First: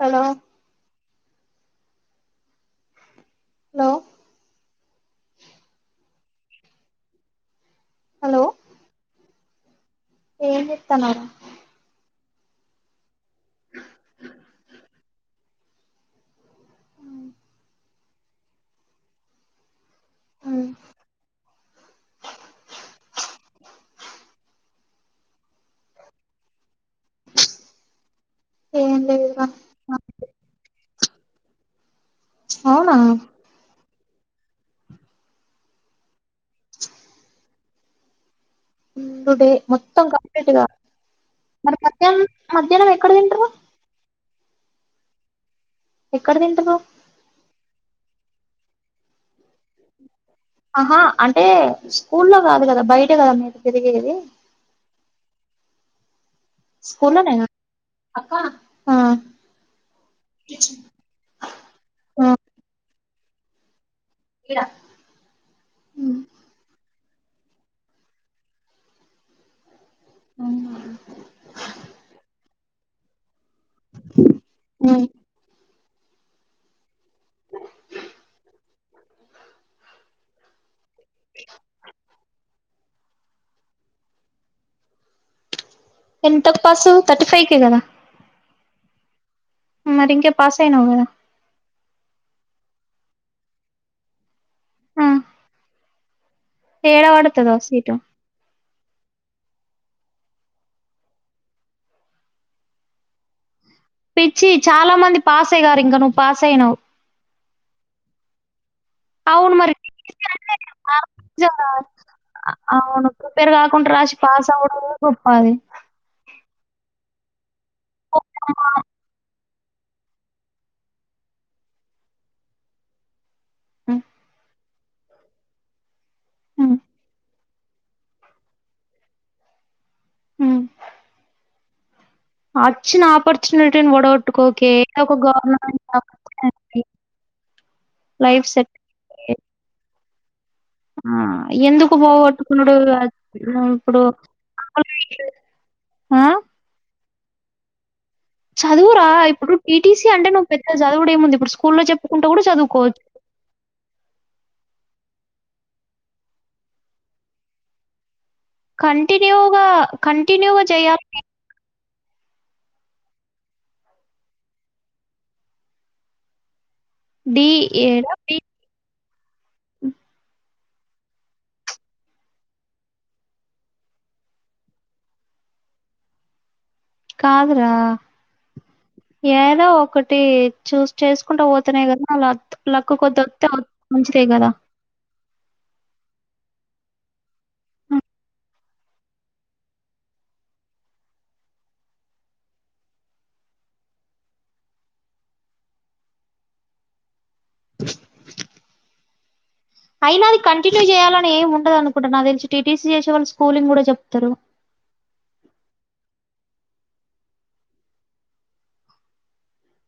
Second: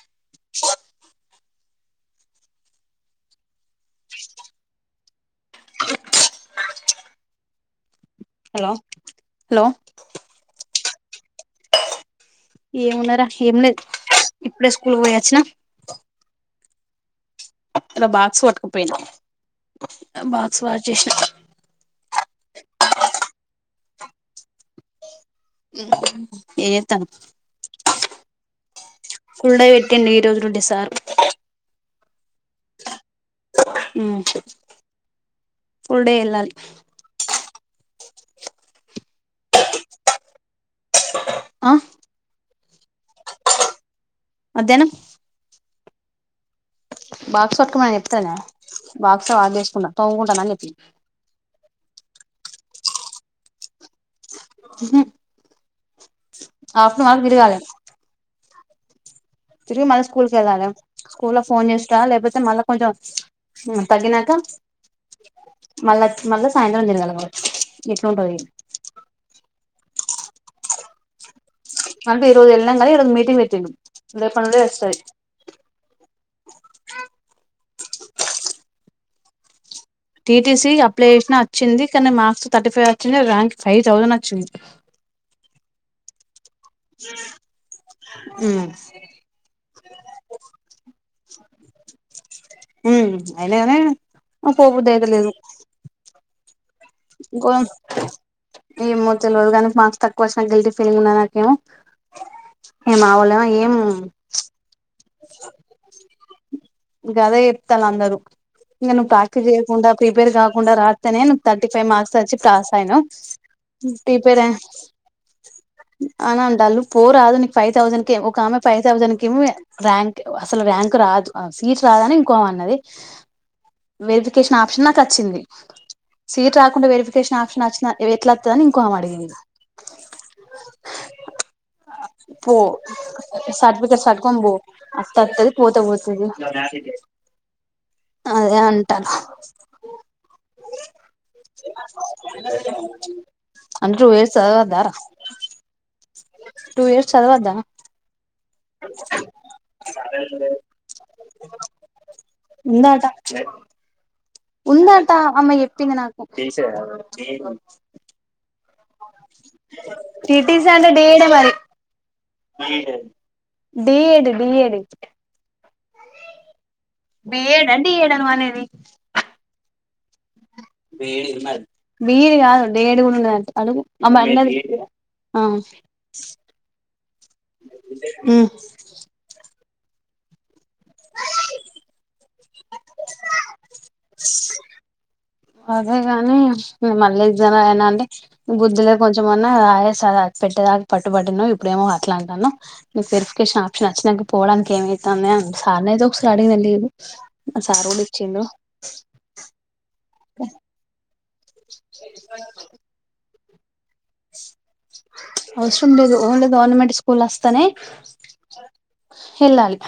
Hello hello hello hello ఏం చేతానవ్రా ఏమున్నైరా ఏం లేద్. ఇప్పుడే స్కూల్ పోయొచ్చిన. ఇలా బాక్స్ పట్టుకపోయినవ్. బాక్స్ వాష్ చేశిన. ఏం చేత్తానవ్ ఏం లేదురా ఫుల్డే పెట్టిండు ఈ రోజునుండి సారు. అవునా ఫుల్డే ఎళ్ళాలి. ఇంక డే మొత్తం కంప్లీట్గా ఆ మరి పత్యం మధ్యాహ్నం ఎక్కడ తింటరు. మధ్యాహ్నం ఎక్కడ తింటరు. బాక్స్ పట్టుకోమని చెప్తానా. బాక్స్ వాష్ చేసుకున్న తోముకుం ఆహా అంటే స్కూల్ లో కాదు గదా బయట గదా మీరు తిరిగేదీ. ఉహూ [unintelligible] స్కూల్లోనేనా తిరగాలి ఆ ఆ తిరిగి మళ్ళ స్కూల్ కి వెళ్ళాలి స్కూల్ లో ఫోన్ చేస్తా లేకపోతే మళ్ళ కొంచెం హ్మ్ తగ్గినాక మళ్ళా మళ్ళా సాయంత్రం తిరగాల ఇట్లుంటది ఆహా అంటే ఈరోజు వెళ్ళాం కానీ ఈడ మీటింగ్ పెట్ [unintelligible] వస్తాయి టీటిసి అప్లై చేసిన వచ్చింది కానీ మార్క్స్ థర్టీ ఫైవ్ వచ్చిన ర్యాంక్ ఫైవ్ థౌజండ్ వచ్చింది ఎ పాస్ థర్టీ ఫైవ్ కే కదా ఉమ్ మరి ఇంకే పాస్ అయినావు కదా హ్మ్ అయినాగానే పోబుద్దు అయిత ఆ లేదు ఏడ వడతదో సీటు ఏమో తెలవదు కానీ మార్క్స్ తక్కువ వచ్చిన గిల్టీ ఫీలింగ్ ఉన్నా నాకేమో ఏం మావోలేమో ఏం పిచ్చి చాలా మంది పాసే గారు ఇంక ను గదే చెప్తాల్ అందరూ ఇంకా నువ్వు ప్రాక్టీస్ అవును మరి చేయకుండా, ప్రిపేర్ కాకుండా రాత్తేనే నువ్ కాలేజ్ థర్టీ ఫైవ్ మార్క్స్, వచ్చి పాస్ అయినావ్ అవును ప్రిపేర్ కాకుండా రాసి ప్రిపేర్ పాస్ అనీ అవ్వడం గొప్ప అది అంటాళ్లు. పో రాద్ నీ ఫైవ్ తౌసాండ్ కే ఒక ఆమె ఫైవ్ తౌసాండ్ కీమో ర్యాంక్ అసలు ర్యాంకు రాదు ఆ సీట్ రాదని ఇంకో అన్నది ఉమ్, వెరిఫికేషన్ ఆప్షన్ నా కచ్చింది సీట్ ఉమ్, రాకుండ వెరిఫికేషన్ ఆప్ష నచ్చనా ఎట్లాత్తదీ అని ఇంకో ఆమె అడిగింది పో అచ్చిన ఆపర్చునిటీనీ సర్టిఫికెట్స్ వడకోట్టుకోకే ఏదో ఒక గవర్నమెంట్ జాబ్ చేయి లైఫ్ అదే అంటనా ఆ ఎందుకు పోగొట్టుకున్నాడు ము అంటే ఇప్పుడు టూ ఇయర్స్ చదవద్దారా ఆ? టూ ఇయర్స్ చదవద్దా చదువురా ఇప్పుడు టీటీసీ అంటే నువ్వు పెద్ద చదువుడు ఏముంది ఇప్పుడు స్కూల్లో చెప్పుకుంటూ కూడా చదువుకో ఉందటా అమేయేప్పింది నాకు కంటిన్యూగా కంటిన్యూగా చేయ డిఎడి డిఏడి డి బిఏడా ఏడా? డిఏడా నువ్వు బి- అనేది బిఏడి కాదు డిఏడ్ కూడ ఉన్నదట అడుగు ఆమే అన్నది కాదురా ఏదో ఒకటి చూస్ చేసుకుంట పోతనే కదా ల లక్కు కొద్ది వస్తే మంచిదే కదా అదే కాని నేను మళ్ళీ ఎగ్జామ్ రాయాలన అంటే బుద్ధులే కొంచెంమన్నా రాయ సార్ పెట్టేదాకా పట్టుబట్టినవ్ ఇప్పుడేమో అట్లా అంటానవ్ నీకు వెరిఫికేషన్ ఆప్షన్ వచ్చినాక పోవడానికి ఏమయితందే సార్ని అయితే ఒకసారి అడుగండి ఆ సార్ కూడా ఇచ్చిండు అయినా అది కంటిన్యూ చేయాల ని ఏముండదు అనుకుంటున్నా నాకు తెలిసి టీటిసీ చేసేవాళ్ళు స్కూలింగ్ కూడా చెప్తారు అవసరం లేదు ఓన్లీ గవర్నమెంట్ స్కూల్ వస్తేనే వెళ్ళాలి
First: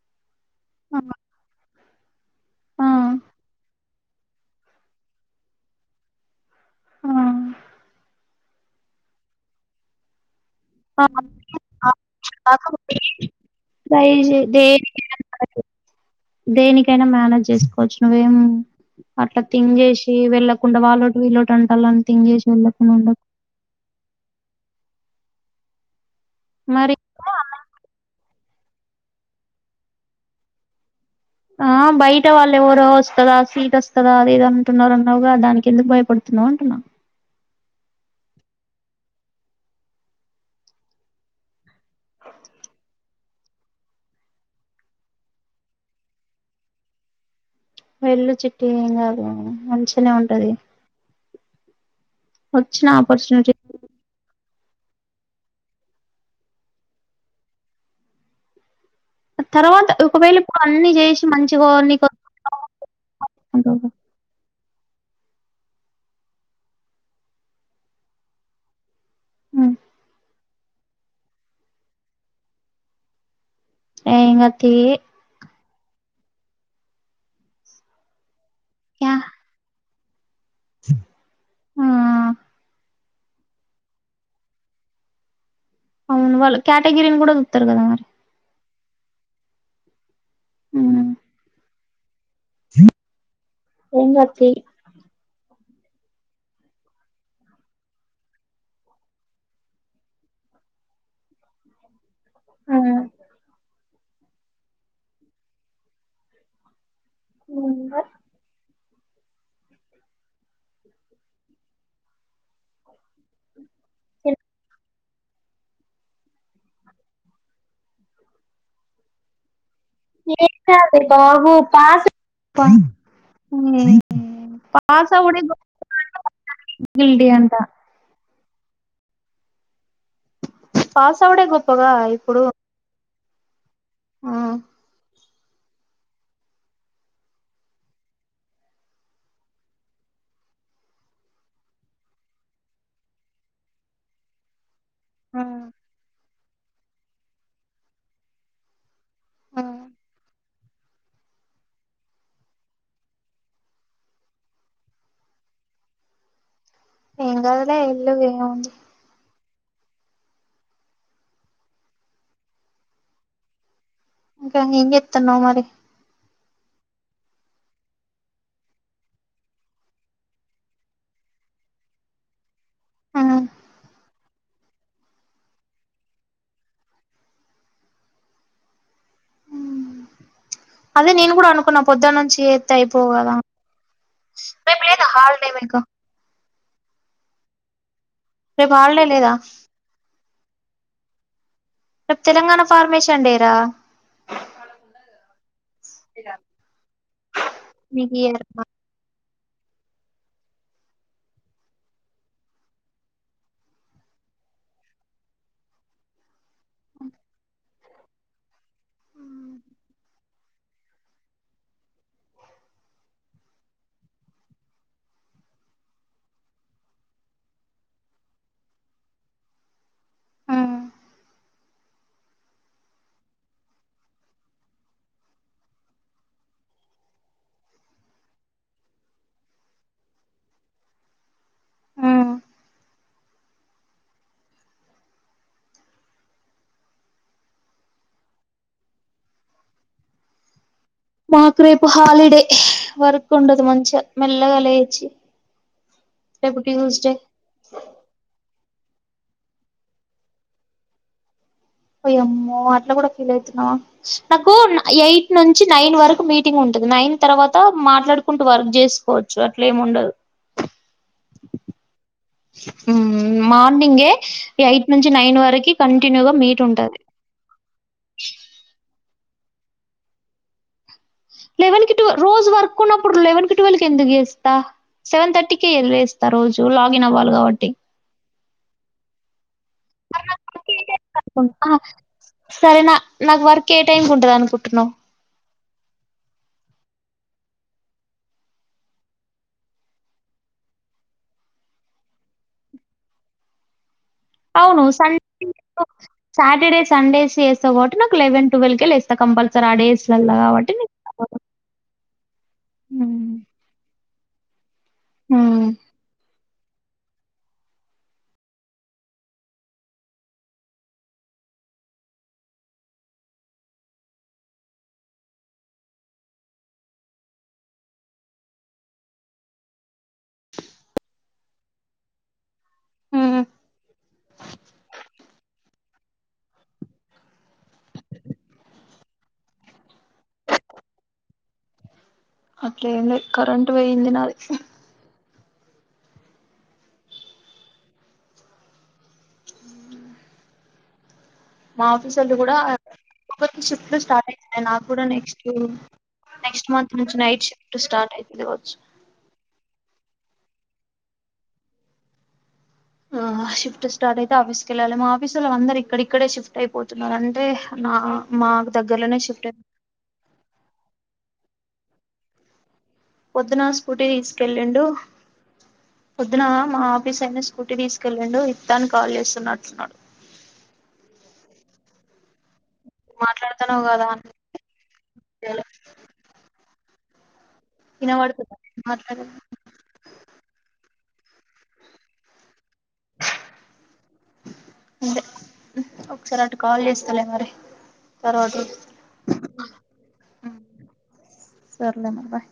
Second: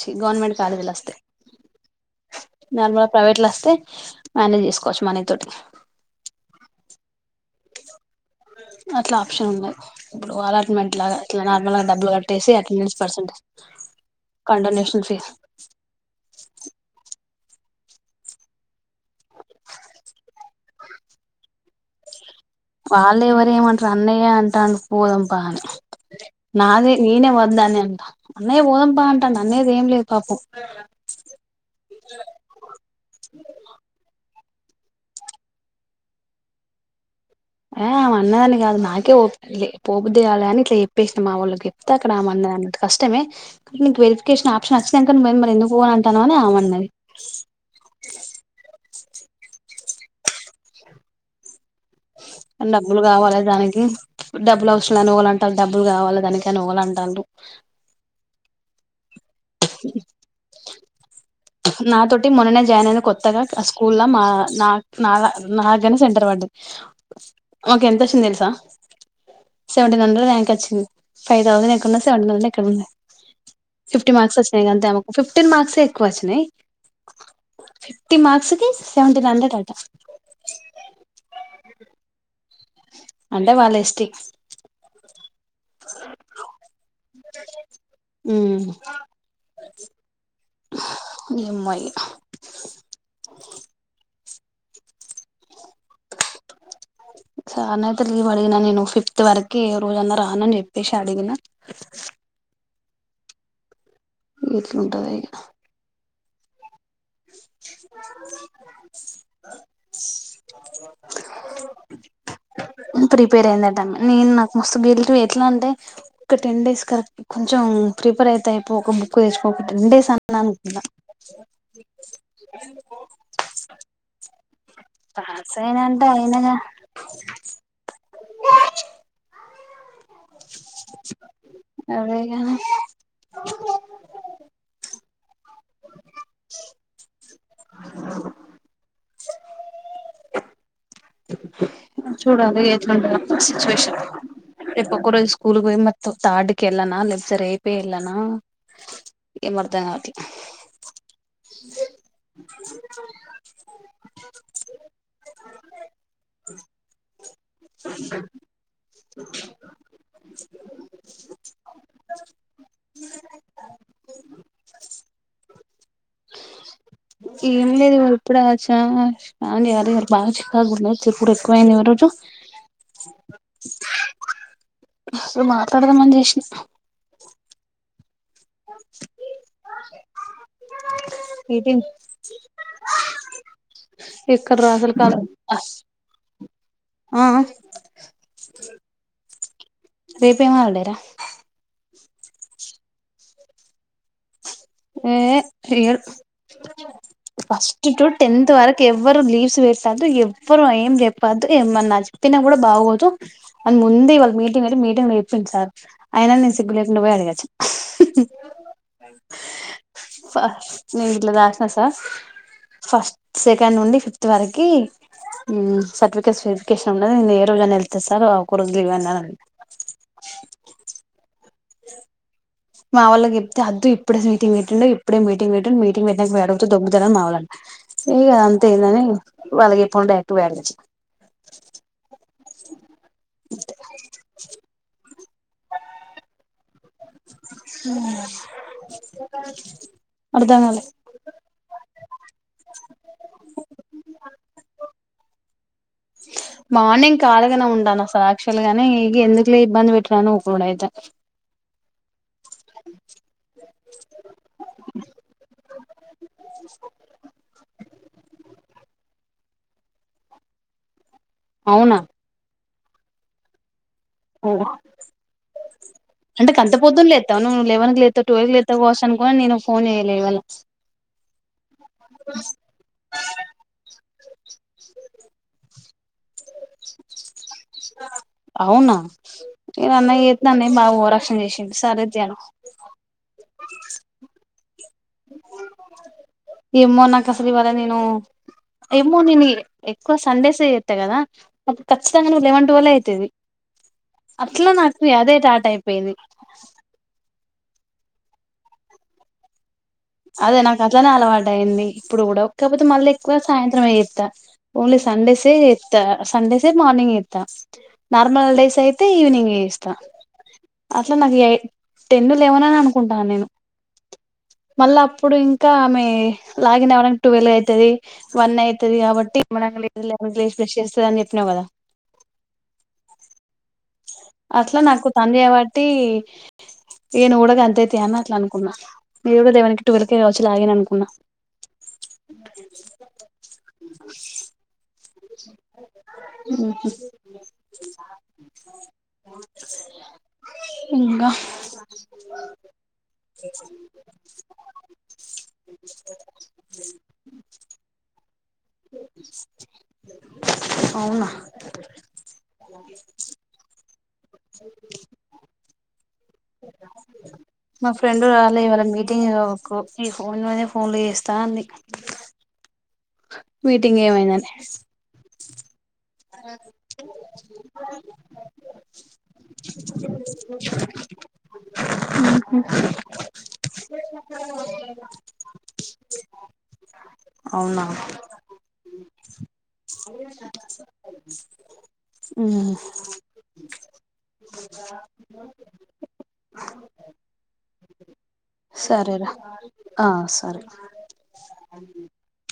చి గవర్నమెంట్ కాలేజీలు ఆ. వస్తే ఆ. నార్మల్గా ప్రైవేట్లు లో వస్తే మేనేజ్ చేసుకోవచ్చు మన తోటి ఆ అట్లా ఆప్షన్ ఉన్నాయి ఇప్పుడు అలా ఆ మట్లగా ఇట్లగా నార్మల్గా డబ్బులు కట్టేసి కాకపోతే అటెండెన్స్ పర్సంటేజ్ ట్రై చే- కండోనేషన్ దేనికైనా ఫీజు దేనికైనా మేనేజ్ చేసుకోవచ్చు నువ్వేం అట్లా థింగ్ చేసి వెళ్ళకుండా వల్లోటి విళ్ళోటి అంటాలని థింగ్ చేసి వెళ్ళకుండా ఉండకు వాళ్ళు ఎవర ఏమంటారు అన్నయ్యే అంటాడు పోదాం పా అని నాదే మరి నేనే వద్దని అంటాన అన్నయ్య పోదాం పా అంటాడు అన్నయ్యది ఏం లేదు పాపం ఆ బయట వాళ్ళు ఎవరో వస్తదా సీట్ వస్తదా అదేదో అ అంటున్నారు అన్నావుగా దానికి ఎందుకు భయపడుతున్నవు అంటున్నా ఆమె అన్నదాన్ని కాదు నాకే ఓపికలే పోబుద్ధి కాలే అని ఇట్లా చెప్పేషీనా మా వోళ్ళకే చెప్తే అక్కడ ఆమె అన్నది అంతే కష్టమే నీకు వెరిఫికేషన్ ఆప్షన్ వచ్చినంక నువ్వేది మరి ఎందుకు పోను అంటా అన్నావ్ అని ఆమె అన్నది వెల్లు చిట్టి ఏం కాదు మంచనే ఉంటది వచ్చిన డబ్బులు కావాలే ఆపర్చునిటీ దానికి డబ్బులు అవసరం లే దానికి అని ఓగలు అంటల్లూ డబ్బులు కావాలి దానికి అని ఓగలు అంటల్లురు తర్వాత ఒకవేళ పో అన్ని చేసి మంచిగా నీకు నాతోటి మొన్ననే జాయిన్ అయిన కొత్తగా స్కూల్ లో మా నా నాద నాద్దగారనే నే సెంటర్ వడ్డది అవకు ఎంతొచ్చింది తెలుసా సెవెంటీన్ హండ్రెడ్ ర్యాంక్ ఒచ్చింది ఫైవ్ తౌసంద్ ఎక్కడనో సెవన్ హండ్రెడ్ ఎక్కన్నో ఫిఫ్టీ మార్క్స్ ఇంగ వచ్చినాయి తీ అంతేమకు ఫిఫ్టీన్ మార్క్స్ కోషనై fifty marks తిస్ yeah seventeen hundred అట ఆ అంటే వాళ్ళు ఎస్ టి అవును వాళ్ళు కేటగిరీని కూడా చూత్తారు కదా ! ! ! ! ! ! ! ! ! ! ఏం గాదు తీ చార్న ఐతే లీవ్ అడిగిన నేను ఫిఫ్త్ వరకు ఏ రోజన్నా రానని చెప్పేసి అడిగినా ఆ ఎట్లుంటది [inaudible] ప్రిపేర్ అయిందన్ [inaudible] నేను నాకు మస్తు గిల్ టు ఎట్లంటే ఒక టెన్ డేస్ కరక్ కొంచెం ప్రిపేర్ అయితే అయిపో ఒక బుక్ తెసుకోకు ఏం కాదే బబు పాస్ [inaudible] పాస్ అవ్వుడే అయినా అంటే అయినగా [inaudible] గిల్టీ అంట పాస్ అవుడే గొప్పగా ఇప్పుడు అదేగాని ఆ చూడాలి ఎట్లుంటదో సిచ్యువేషన్ రేపు ఒక్క రోజే స్కూల్ పోయి మొత్తం తాడ్ కెళ్ళనా లేకపోతే రేపేవెళ్ళనా ఏమర్ధం కావట్లా ఏం కాదులే ఎల్లు ఏముంది ఇంకా ఏం చేస్తున్నావు మరి ఏం లేదు ఇవాళ ఇప్పుడే వచ్చా స్నానం చేయాలి ఇవాళ బాగా చికాకు పుడుతుంది తిప్పుడు ఎక్కువయింది ఈ రోజు సో మాట్లాడదామని చేసిన అదే నేను కూడా ఇది అనుకున్నా పొద్దున్న నుంచి చేత్తే అయిపోవు కదా ఇక్కడ రేపు రాసలు లేదా కాదు హాలిడే మీకు ఆ రేపు హాలిడే లేదా రేపేమ్ హాలిడేరా రేప్ తెలంగాణ ఫార్మేషన్ డే రా ఏ ఇయడు ఏ ఫస్ట్ టు మీకు ఇయర్ టెన్త్ వరకు ఎవ్వరు లీవ్స్ పెట్టద్దు ఎవ్వరు ఏం చెప్పద్దు ఏమన్నా చెప్పినా కూడా బాగోదు అని ముందే ఇవాళ్ళ మీటింగ్ పెటి మీటింగ్ ల చెప్పింరు సారు అయినా నేను సిగ్గు లేకుండా పోయి అడిగిఅచ్చినా ఫస్ట్ నేను ఇట్లా దాసిన సార్ ఫస్ట్ సెకండ్ నుండి ఫిఫ్త్ వరకి హ్ సర్టిఫికేట్ వెరిఫికేషన్ ఉన్నది నేను ఏ రోజు అన్నా వెళ్తా సార్ ఒక రోజు లీవ్ ఇవ్వండి అన్నా అ మా వాళ్ళకి చెప్తే అద్దు ఇప్పుడే మీటింగ్ పెట్టిండే ఇప్పుడే మీటింగ్ పెట్టిండు మీటింగ్ పెట్టింనంక పోయి అడిగితే దొబ్బుతడు అని మా వాళ్ళు ఇగ ఇదంతేందని వాళ్ళకి చెప్పకుండా పోయి డైరక్ట్ అడిగి అచ్చినా అంతే అర్ధం కాలే మాకు రేపు హాలిడే వర్క్ ఉండదు మంచిగా మెల్లగా లేచి రేపు ట్యూస్డే మార్నింగ్ కాలిగనే ఉంటన్న సార్ అక్చుఅల్లీ లగాని ఇ గ ఎందుకని ఇబ్బంది పెట్టుడని ఊకుండుడు అయితాంది. వోయ్యమో అట్లా కూడా ఫీల్ అయితున్నా నాకు ఎయిట్ నుంచి నైన్ వరకు మీటింగ్ ఉంటుంది నైన్ తర్వాత మాట్లాడుకుంటూ వర్క్ చేసు కోచ్చు అట్లేము ఉండదు. అవునా హ్మ్ మా మార్నింగే ఎయిట్ నుంచి నైన్ వరకు కంటిన్యూగా అంటే మీట్ గంత ఉంటది. పొద్దున కోని నేను ఫోన్ చేయ్యలే ఇవళ లెవన్కి, ట్వల్కి రోజు వర్క్ ఉన్నప్పుడు లెవన్కి, ట్వల్కి ఎందుకు లే స్తా సెవెన్ తథర్టీకి లేస్ త రోజు లాగిన్ అవ్వాలి కాబట్టి అవునా నేను అన్నయ్య చేత్తే అన్నయ్య బాగా ఓవరాక్షన్ చేసిండు సరే తీ అను సరే నా నాకు వర్క్ ఏ టైం ఉంటది అనుకుంటు న్నవ్ ఏమో నాకు అసలు ఇవాళ నేను ఏమో నేను ఎక్కువ సండేస్ ఏ చేత్తా కదా అప్పుడు ఖచ్చితంగా నువ్వు లెవెన్ టువ్వేల్ ఏ అయితది. అట్లా అవును స [inaudible] నాకు అదే టాట్ అయిపోయింది సాటర్డే సండేస్ చె స్తావ్ కాబట్టి నాకు లెవన్ ట్వల్ కె లేస్త కంపల్సరీ ఆ డేస్ అదే నాకు అట్లనే అలవాటు అయింది, ఇప్పుడు కూడా కాకపోతే మళ్ళీ హ్మ్. ఎక్కువ సాయంత్రం మే చేత్తా. ఓన్లీ సండేసే హ్మ్. చేత్త సండే లే మార్నింగ్ చేత్త నార్మల్ డేస్ అయితే ఈవినింగ్ చేస్తా అట్లా నాకు ఎయి టెన్ లెవెన్ అని అనుకుంటన్న నేను మళ్ళ అప్పుడు ఇంకా ఆమె లాగిన్ అవ్వడానికి టువెల్ అయితది వన్ అయితది కాబట్టి [inaudible] [inaudible] బ్రష్ చేస్తది అని చెప్పినవు కదా హుమ్ అట్లా నాకు తను చేబట్టి ఇగ నువ్వు కూడా గంతే తీ అని అట్లా అనుకున్నా మీరు కూడా లేవనికి టువలికే కావచ్చు లాగిన్ అనుకున్నా. అట్లేం లేదు కరెంట్ పోయింది నాది మ్మ్ హ్మ్ ఇంగా మా ఆఫీసోళ్లు కూడా ఒకోరికి షిఫ్ట్ లు స్టార్ట్ అయితున్నాయి నాకు కూడా నెక్స్ట్ నెక్స్ట్ మంత్ నుంచి నైట్ షిఫ్ట్ స్టార్ట్ అయితు అవునా ఆ షిఫ్ట్ స్టార్ట్ అయి ఆఫీస్ కెళ్ళాలి మా ఆఫీసోల్లందరం ఇక్కడి మా ఫ్రెండ్ రాల మాకు ఇవాళ దగ్గరలోనే మీటింగ్ షిఫ్ట్ అయి కు ఈ ఫోన్ మీద ఫోన్లు చేస్తాంది పొద్దున మీటింగ్ స్కూటీ ఏమైందని తీసుకెళ్లిండు పొద్దున మా ఆఫీస్ ఆయిన స్కూటీ తీసుకెళ్ళిండు ఇత్తా అని కాల్ చేస్తున్నట్టున్నాడు మాట్లాడుతన్నావు కదా అవును ఇన పడుతుందా నేను మాట్లాడేది అంటే ఒకసారి అటు కాల్ చేస్తలే మరి తర్వాత సరేరా ఆ సరే సర్లే మరి బాయ్